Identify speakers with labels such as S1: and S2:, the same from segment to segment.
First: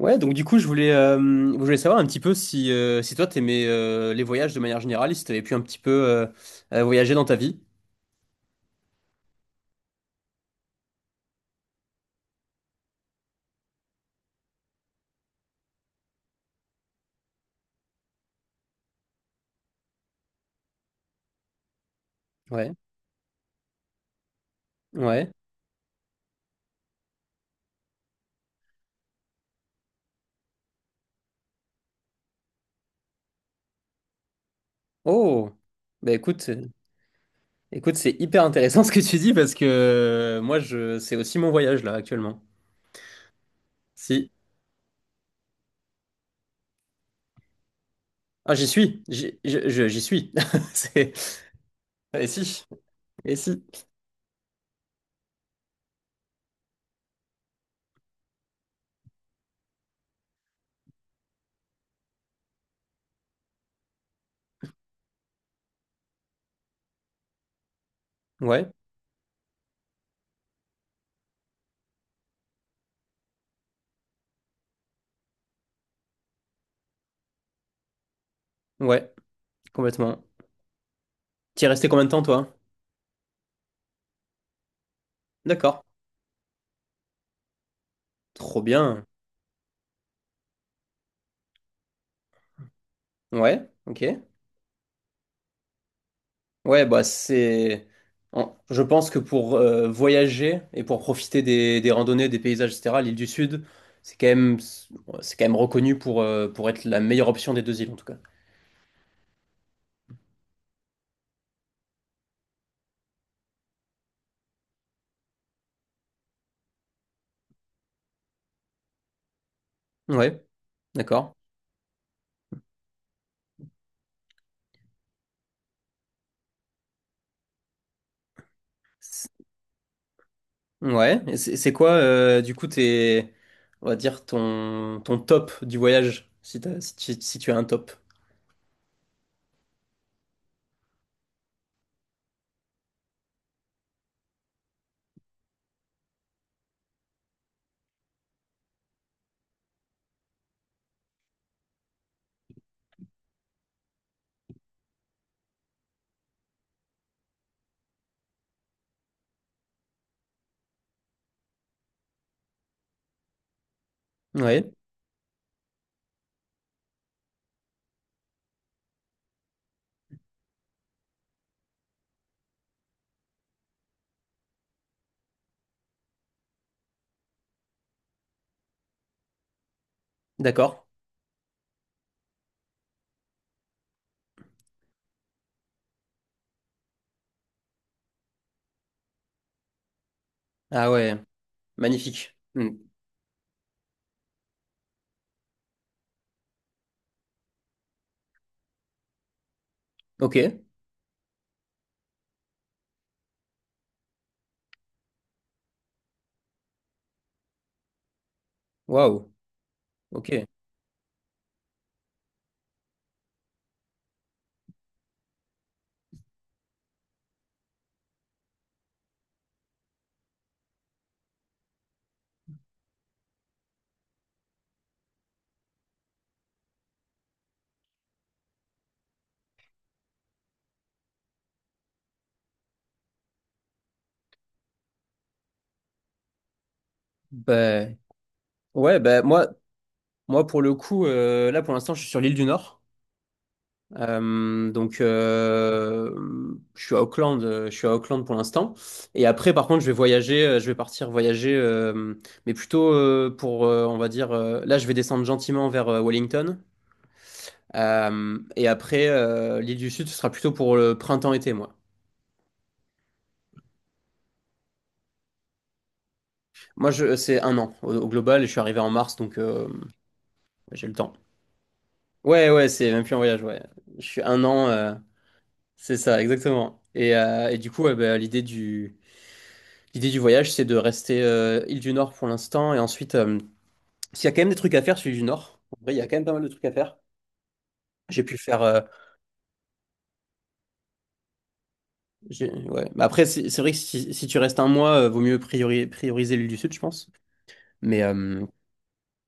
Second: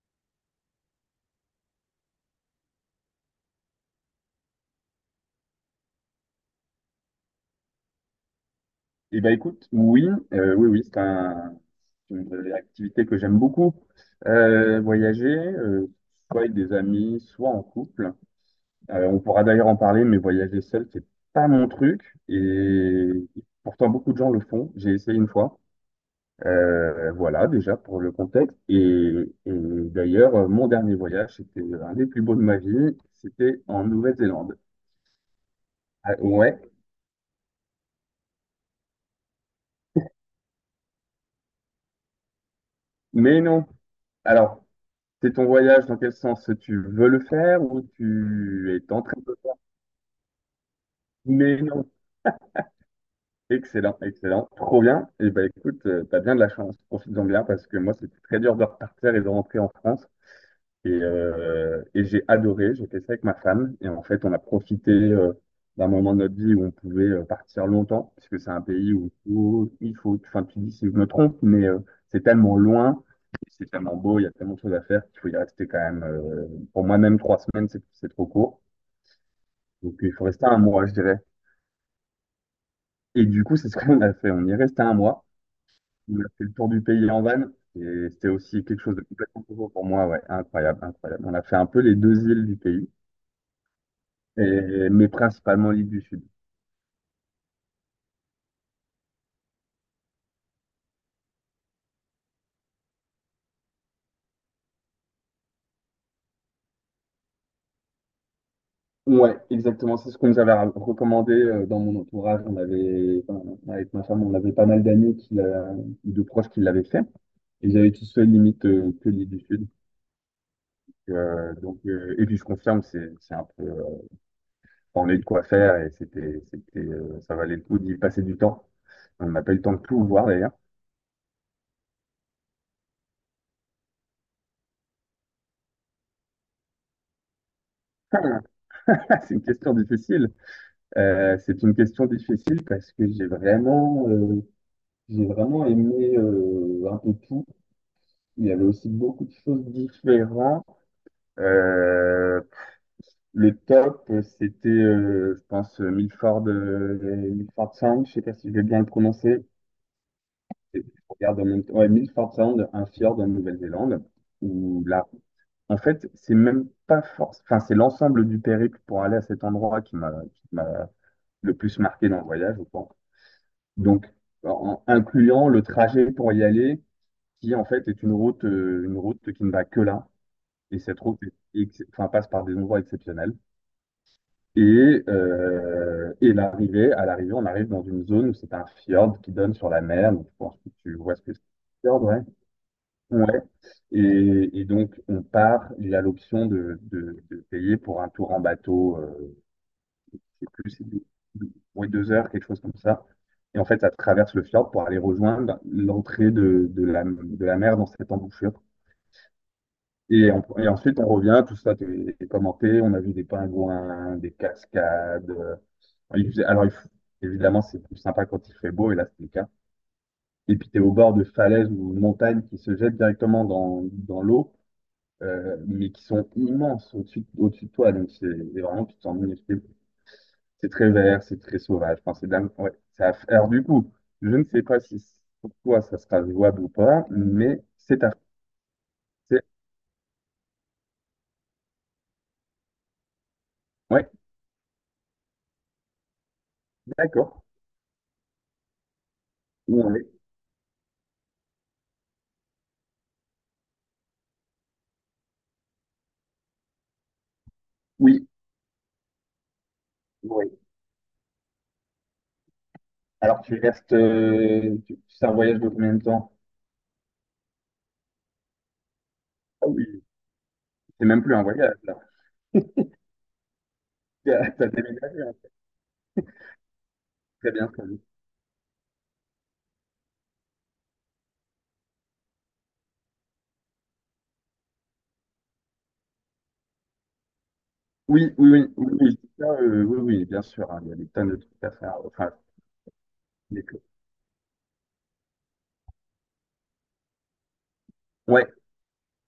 S1: Ouais, donc du coup, je voulais savoir un petit peu si, si toi, t'aimais les voyages de manière générale, et si t'avais pu un petit peu voyager dans ta vie.
S2: Eh ben écoute, oui, oui, oui, c'est une activité que j'aime beaucoup. Voyager, soit avec des amis, soit en couple. On pourra d'ailleurs en parler, mais voyager seul, c'est pas mon truc.
S1: Ouais,
S2: Et pourtant, beaucoup de gens le font. J'ai essayé une
S1: ouais.
S2: fois. Voilà, déjà pour le contexte. Et d'ailleurs, mon dernier voyage, c'était un des plus beaux de ma vie. C'était en Nouvelle-Zélande.
S1: Oh, bah
S2: Ah,
S1: écoute,
S2: ouais,
S1: écoute, c'est hyper intéressant ce que tu dis parce que moi, je, c'est aussi mon voyage là actuellement.
S2: mais non.
S1: Si.
S2: Alors, c'est ton voyage, dans quel sens tu veux le faire ou
S1: Ah, j'y
S2: tu es en
S1: suis,
S2: train de le faire?
S1: j'y suis. C'est...
S2: Mais non.
S1: Et si, et si.
S2: Excellent, excellent, trop bien. Et ben écoute, t'as bien de la chance, profites-en bien parce que moi c'était très dur de repartir et de rentrer en France. Et j'ai adoré, j'ai fait ça avec ma femme. Et en fait, on a profité d'un moment de notre vie où on pouvait partir longtemps, parce que c'est un
S1: Ouais,
S2: pays où enfin tu dis si je me trompe, mais c'est tellement loin, c'est tellement beau, il y a tellement de choses à faire qu'il faut y rester quand même. Pour moi-même, trois semaines, c'est trop court.
S1: ouais,
S2: Donc il
S1: complètement.
S2: faut rester un mois, je dirais.
S1: T'y es resté combien de temps, toi?
S2: Et du coup, c'est ce qu'on a fait. On y est resté un mois.
S1: D'accord.
S2: On a fait le tour du pays en van. Et c'était
S1: Trop
S2: aussi quelque chose de
S1: bien.
S2: complètement nouveau pour moi. Ouais, incroyable, incroyable. On a fait un peu les deux îles du pays,
S1: Ouais, ok.
S2: et, mais principalement l'île du Sud.
S1: Ouais, bah c'est. Je pense que pour voyager et pour profiter des randonnées, des paysages, etc., l'île du Sud, c'est quand même, c'est quand même reconnu pour être la meilleure option des deux îles, en tout cas.
S2: Ouais, exactement. C'est ce qu'on nous avait recommandé dans mon entourage. On avait, enfin, avec ma femme, on avait pas mal de proches qui l'avaient fait. Et j'avais avaient tous fait limite que l'île du Sud.
S1: Ouais, d'accord.
S2: Et puis je confirme, c'est un peu on a eu de quoi faire et ça valait le coup d'y passer du temps. On
S1: C'est-
S2: n'a pas eu le temps de tout voir d'ailleurs.
S1: Ouais, et c'est quoi, du coup, tes, on va dire, ton, ton top du voyage, si t'as- si tu, si tu as un top.
S2: C'est une question difficile. C'est une question difficile parce que j'ai vraiment aimé un peu tout. Il y avait aussi beaucoup de choses différentes. Euh, le top, c'était, je pense, Milford Sound. Je sais pas si je vais bien le prononcer. Et puis, je regarde en même temps. Ouais, Milford Sound, un fjord en Nouvelle-Zélande,
S1: Ouais,
S2: où là, en fait, c'est même pas force. Enfin, c'est l'ensemble du périple pour aller à cet endroit qui m'a le plus marqué dans le voyage, je pense. Donc, en incluant le trajet pour y aller, qui en fait est une route qui ne va que là. Et
S1: d'accord.
S2: cette route enfin, passe par des endroits exceptionnels. Et à l'arrivée, on arrive dans une zone où c'est un fjord qui donne sur la mer. Donc, je pense que
S1: Ah
S2: tu
S1: ouais,
S2: vois ce que c'est. Fjord ouais.
S1: magnifique. Hmm.
S2: Ouais. Et donc, il a l'option de payer pour un tour en bateau,
S1: Ok,
S2: je sais plus, ouais, deux heures, quelque chose comme ça. Et en fait, ça traverse le fjord pour aller rejoindre l'entrée de la mer dans cette embouchure.
S1: waouh, ok.
S2: Et ensuite, on revient, tout ça est commenté, on a vu des pingouins, des cascades. Il faisait- Alors, il f- Évidemment, c'est plus sympa quand il fait beau, et là, c'est le cas. Et puis, tu es au bord de falaises ou montagnes qui se jettent directement dans l'eau. Mais qui sont immenses au-dessus de toi. Donc, c'est vraiment, tu te sens minuscule. C'est très vert, c'est très sauvage. Enfin, c'est dingue. Ouais, ça, du coup, je ne sais pas si c- pour toi ça sera jouable ou pas, mais
S1: Bah, ouais, bah
S2: c'est-
S1: moi. Moi, pour le coup, là, pour l'instant, je suis sur l'île du Nord.
S2: Ouais,
S1: Euh, donc, euh, je suis à
S2: d'accord.
S1: Auckland, je suis à Auckland pour l'instant. Et après, par contre, je vais
S2: Ouais.
S1: voyager, je vais partir voyager, mais plutôt pour, on va dire, là, je vais descendre gentiment vers Wellington.
S2: Oui,
S1: Et après, l'île du Sud, ce sera
S2: oui.
S1: plutôt pour le printemps-été, moi.
S2: Alors, C'est un voyage de combien de temps?
S1: Moi, je, c'est un an au, au global, et je suis arrivé en mars, donc
S2: Ah oui,
S1: j'ai le
S2: c'est
S1: temps.
S2: même plus un voyage, là.
S1: Ouais, ouais, c'est même plus un voyage, ouais. Je suis un
S2: T'as
S1: an.
S2: t'as déménagé, hein.
S1: C'est ça, exactement.
S2: Très
S1: Et
S2: bien,
S1: du coup,
S2: très
S1: ouais,
S2: bien.
S1: bah, l'idée du voyage, c'est de rester île du Nord pour l'instant. Et ensuite, s'il y a quand même des trucs à faire sur l'île du Nord, en vrai, il y a quand même pas mal de trucs à faire. J'ai
S2: Oui,
S1: pu
S2: oui,
S1: faire.
S2: oui, oui, oui, ça, oui, oui, bien sûr, hein, il y a des tonnes de trucs à faire. Enfin,
S1: Ouais. Mais après, c'est
S2: des
S1: vrai que
S2: trucs.
S1: si, si tu restes un mois, vaut mieux prioriser l'île du Sud, je pense. Mais
S2: Ouais.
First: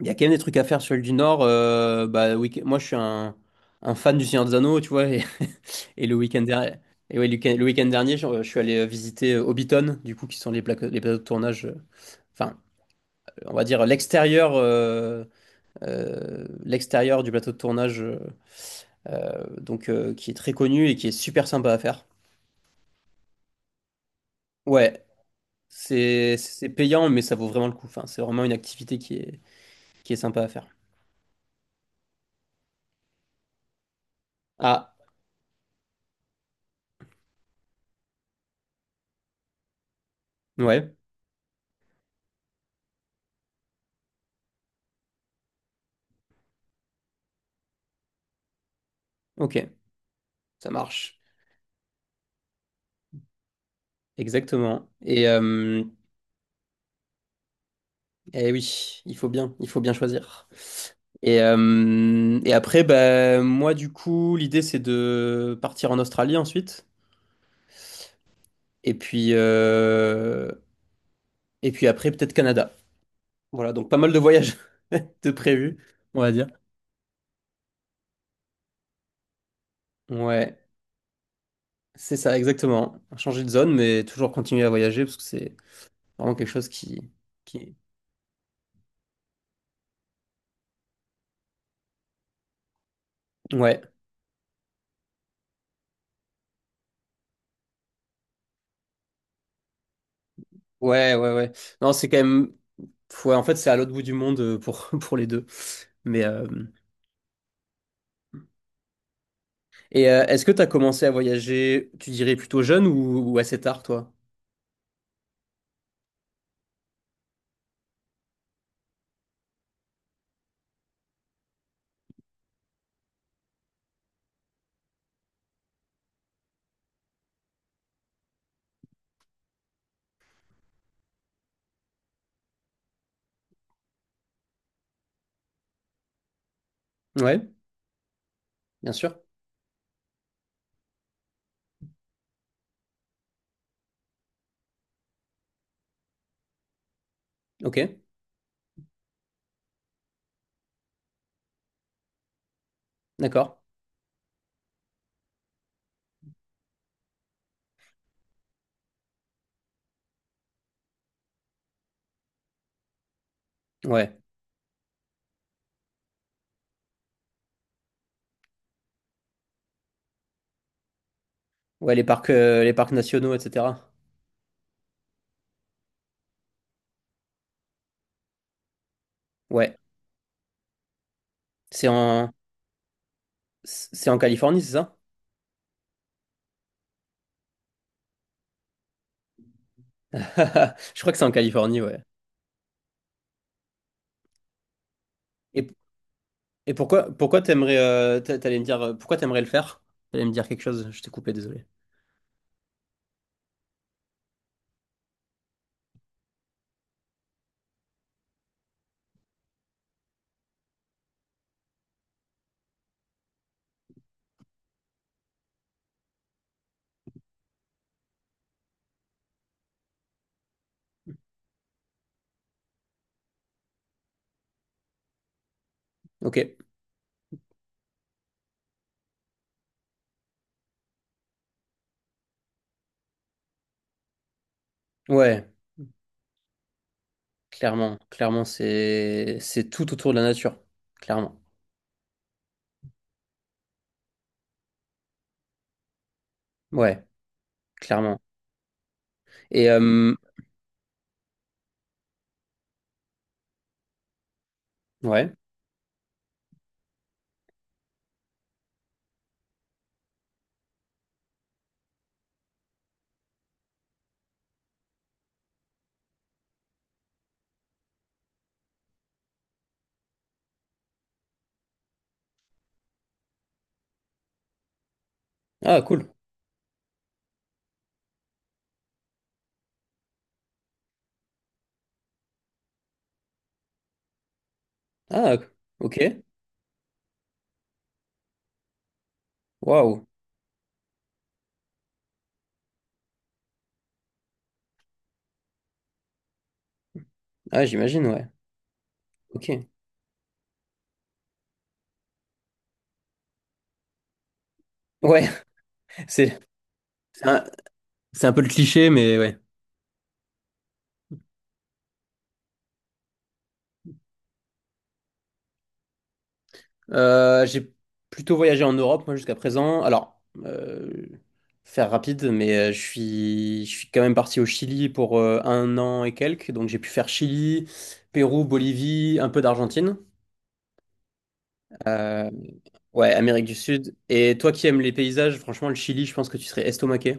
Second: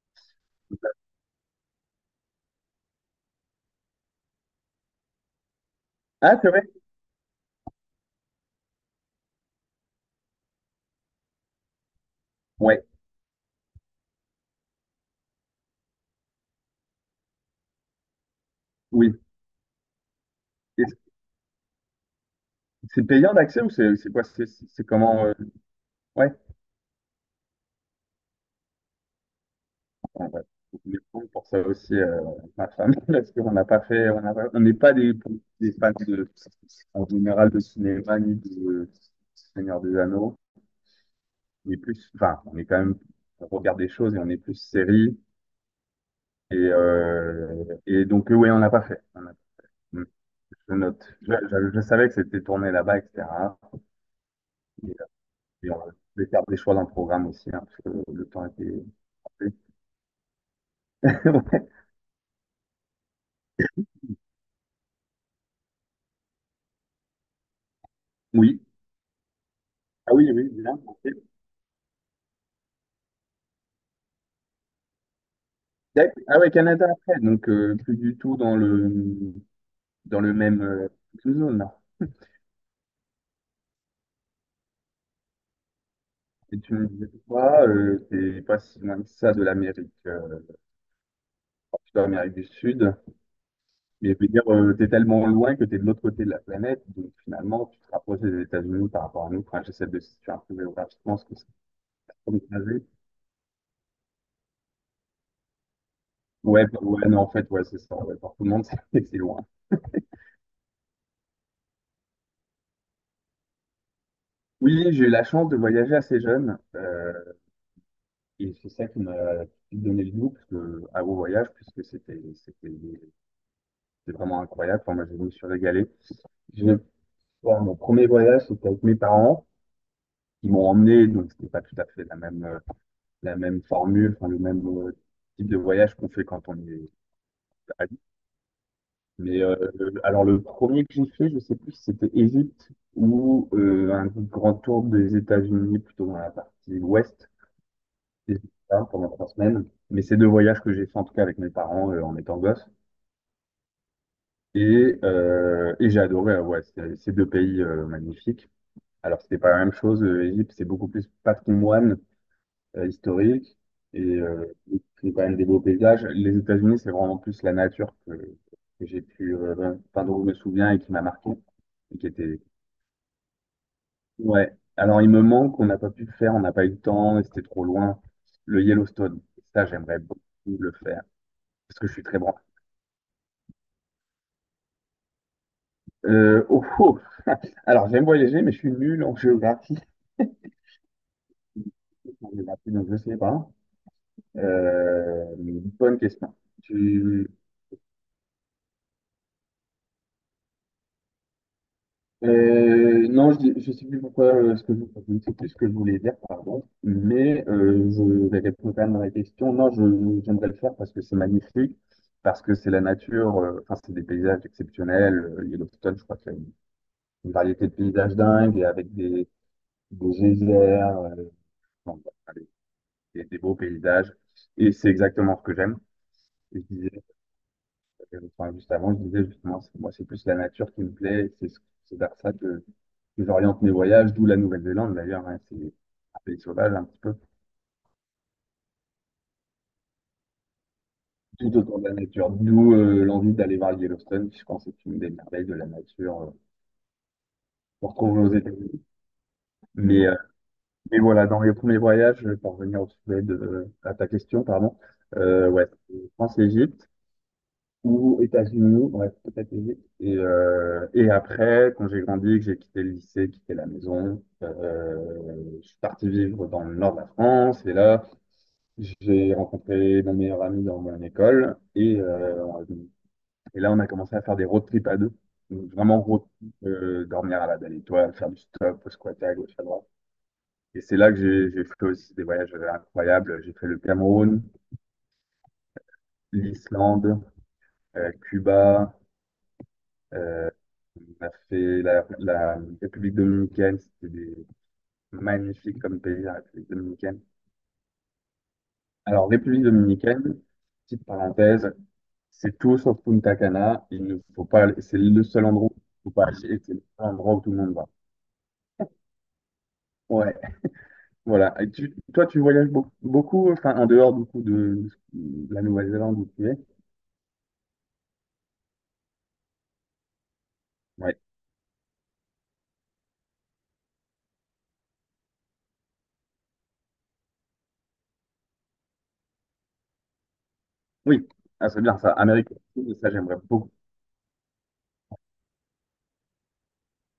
S1: il y a quand même des trucs à faire sur l'île du Nord. Moi, je suis un fan du Seigneur des Anneaux, tu vois. Et le
S2: Ah,
S1: week-end
S2: c'est vrai?
S1: dernier, et ouais, le week-end dernier, je suis allé visiter Hobbiton, du coup, qui sont les plateaux de tournage. Enfin,
S2: Ouais.
S1: on va dire l'extérieur l'extérieur du plateau de tournage
S2: Oui.
S1: donc qui est très
S2: Et
S1: connu et qui est super sympa à faire.
S2: c'est payant l'accès ou c'est quoi? C'est
S1: Ouais,
S2: comment? Ouais.
S1: c'est payant mais ça vaut vraiment le coup. Enfin, c'est vraiment une activité qui est
S2: Ouais,
S1: sympa
S2: ouais.
S1: à faire.
S2: Je voulais pour ça aussi ma femme parce qu'on n'a pas fait, on n'a pas- on n'est
S1: Ah,
S2: pas des, des fans de, en général de cinéma ni de Seigneur des Anneaux.
S1: ouais.
S2: On est plus, enfin, on est quand même, on regarde des choses et on est plus série. Et donc, oui, on n'a pas fait.
S1: OK, ça
S2: Je note.
S1: marche.
S2: Je savais que c'était tourné là-bas, etc.
S1: Exactement.
S2: Et, euh,
S1: Et
S2: et on devait faire des choix dans le programme aussi, hein, parce que le temps
S1: eh
S2: était.
S1: oui, il faut bien choisir. Et après, bah, moi, du coup, l'idée, c'est de partir en Australie ensuite.
S2: Oui.
S1: Et puis,
S2: Ah oui, oui,
S1: euh,
S2: bien, ok.
S1: et puis après, peut-être Canada. Voilà, donc pas mal de voyages de prévus, on va
S2: Ah
S1: dire.
S2: ouais, Canada après, donc plus du tout dans le
S1: Ouais,
S2: même zone là.
S1: c'est ça, exactement. Changer de zone, mais toujours continuer à voyager parce que c'est vraiment quelque
S2: Et
S1: chose
S2: tu me disais quoi,
S1: qui...
S2: c'est pas si loin que ça de l'Amérique du Sud.
S1: Ouais,
S2: Mais je veux dire, t'es tellement loin que t'es de l'autre côté de la planète, donc finalement tu te rapproches des États-Unis par rapport à nous. Enfin, j'essaie de situer un peu
S1: ouais,
S2: géographiquement ce
S1: ouais,
S2: que c'est
S1: ouais. Non, c'est quand
S2: comme
S1: même...
S2: trajet.
S1: Ouais, en fait, c'est à l'autre bout du monde pour, pour les deux. Mais,
S2: Ouais, bah, ouais, non, en fait, ouais, c'est ça. Ouais, pour tout le monde, c'est loin.
S1: Et est-ce que tu as commencé à voyager, tu dirais plutôt jeune ou assez tard, toi?
S2: Oui, j'ai eu la chance de voyager assez jeune. Et c'est ça qui m'a donné le goût parce que, à vos voyages, c'était vraiment incroyable. Enfin, moi, je me suis régalé. J'ai- bon, mon premier voyage, c'était avec mes parents. Ils m'ont emmené, donc c'était pas tout à fait la même formule, enfin, le même type de voyage qu'on fait quand on est
S1: Ouais,
S2: adulte.
S1: bien sûr.
S2: Mais alors le premier que j'ai fait, je sais plus si c'était Égypte ou un grand tour des États-Unis, plutôt dans la partie ouest.
S1: Ok,
S2: Et j'ai fait ça pendant trois semaines. Mais c'est deux voyages que j'ai fait en tout cas avec mes parents en étant gosse.
S1: d'accord.
S2: Et j'ai adoré, ouais, ces deux pays magnifiques. Alors, c'était pas la même chose. L'Égypte, c'est beaucoup plus patrimoine historique et
S1: Ouais.
S2: c'est quand même des beaux paysages. Les États-Unis, c'est vraiment plus la nature que j'ai pu, enfin, dont je me souviens et qui m'a marqué.
S1: Ouais,
S2: Et qui était...
S1: les parcs nationaux, etc.
S2: Ouais. Alors, il me manque, on n'a pas pu le faire, on n'a pas eu le temps et c'était trop loin. Le Yellowstone, ça,
S1: Ouais.
S2: j'aimerais beaucoup le faire parce que
S1: C'est
S2: je suis très
S1: en,
S2: branché.
S1: c'est en Californie, c'est ça?
S2: Oh, oh. Alors, j'aime voyager, mais je suis nul en géographie.
S1: Je crois que c'est en Californie, ouais.
S2: Donc, je sais pas. Euh,
S1: Et,
S2: Bonne question.
S1: et pourquoi,
S2: Tu-
S1: pourquoi t'aimerais, t'allais me dire, pourquoi t'aimerais le faire? T'allais me dire quelque chose, je t'ai coupé, désolé.
S2: non, je sais plus pourquoi je ne sais plus ce que je voulais dire, pardon. Mais je vais répondre quand même à la question. Non, j'aimerais le faire parce que c'est magnifique, parce que c'est la nature. Enfin, c'est des paysages exceptionnels. Yellowstone, je crois qu'il y a une variété de paysages dingues et avec des geysers. Enfin, des beaux paysages. Et c'est exactement ce que j'aime.
S1: Ok,
S2: Et je disais, enfin, juste avant, je disais justement, moi, c'est plus la nature qui me plaît. C'est vers ça que j'oriente mes voyages, d'où la Nouvelle-Zélande d'ailleurs, hein.
S1: ouais,
S2: C'est un pays sauvage un petit peu,
S1: clairement, clairement, c'est tout autour de la nature, clairement.
S2: tout autour de la nature. D'où l'envie d'aller voir le Yellowstone, qui je pense est une des merveilles de la nature
S1: Ouais,
S2: qu'on retrouve
S1: clairement.
S2: aux États-Unis.
S1: Et,
S2: Mais, euh, mais voilà, dans les premiers voyages, pour revenir au sujet de, à ta question, pardon,
S1: ouais.
S2: ouais, France-Égypte ou États-Unis, ouais, et après, quand j'ai grandi, que j'ai quitté le lycée, quitté la maison, je suis parti vivre dans le nord de la France. Et là, j'ai rencontré mon meilleur ami dans mon école. Et là, on a commencé à faire des road trips à deux. Donc,
S1: Ah,
S2: vraiment
S1: cool.
S2: road trip, dormir à la belle étoile, faire du stop, squatter à gauche, à droite. Et c'est là que j'ai fait aussi des voyages incroyables. J'ai fait le Cameroun,
S1: Ah, ok.
S2: l'Islande, Cuba.
S1: Waouh.
S2: Euh, on a fait la République dominicaine, magnifique comme pays, la République dominicaine.
S1: Ah, j'imagine, ouais.
S2: Alors,
S1: Ok.
S2: République dominicaine, petite parenthèse, c'est tout sauf Punta Cana. Il ne faut pas, aller- C'est le
S1: Ouais,
S2: seul endroit où il faut pas
S1: c'est
S2: aller, et c'est le seul
S1: c'est
S2: endroit où
S1: un,
S2: tout le monde va.
S1: c'est un peu le cliché, mais ouais.
S2: Ouais, voilà. Et tu, toi, tu voyages beaucoup, beaucoup, enfin, en dehors du coup de la Nouvelle-Zélande où tu es.
S1: J'ai plutôt voyagé en Europe, moi, jusqu'à présent. Alors,
S2: Ouais.
S1: faire rapide, mais je suis quand même parti au Chili pour un an et quelques. Donc, j'ai pu faire Chili, Pérou, Bolivie, un peu d'Argentine.
S2: Oui, ah, c'est bien ça.
S1: Euh,
S2: Amérique latine, ça
S1: ouais,
S2: j'aimerais
S1: Amérique du
S2: beaucoup.
S1: Sud. Et toi qui aimes les paysages, franchement, le Chili, je pense que tu serais estomaqué.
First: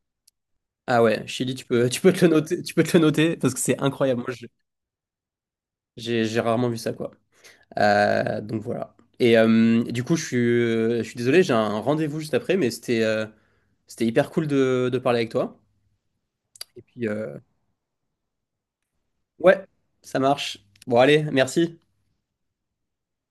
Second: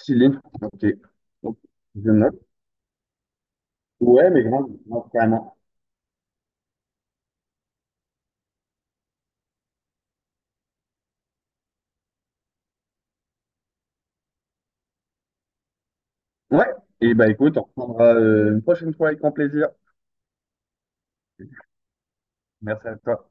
S2: Chili, ok.
S1: Ah ouais, Chili,
S2: Ok,
S1: tu peux, tu
S2: je
S1: peux te le
S2: note.
S1: noter, tu peux te le noter parce que c'est incroyable.
S2: Ouais,
S1: Moi,
S2: mais grave, grave, carrément.
S1: j'ai rarement vu ça, quoi. Donc voilà. Et du coup, je suis désolé, j'ai un rendez-vous juste après, mais c'était c'était hyper cool de parler avec toi.
S2: Ouais,
S1: Et puis,
S2: et bah écoute, on reprendra une prochaine fois avec grand
S1: ouais,
S2: plaisir.
S1: ça marche. Bon, allez, merci.
S2: Merci à toi.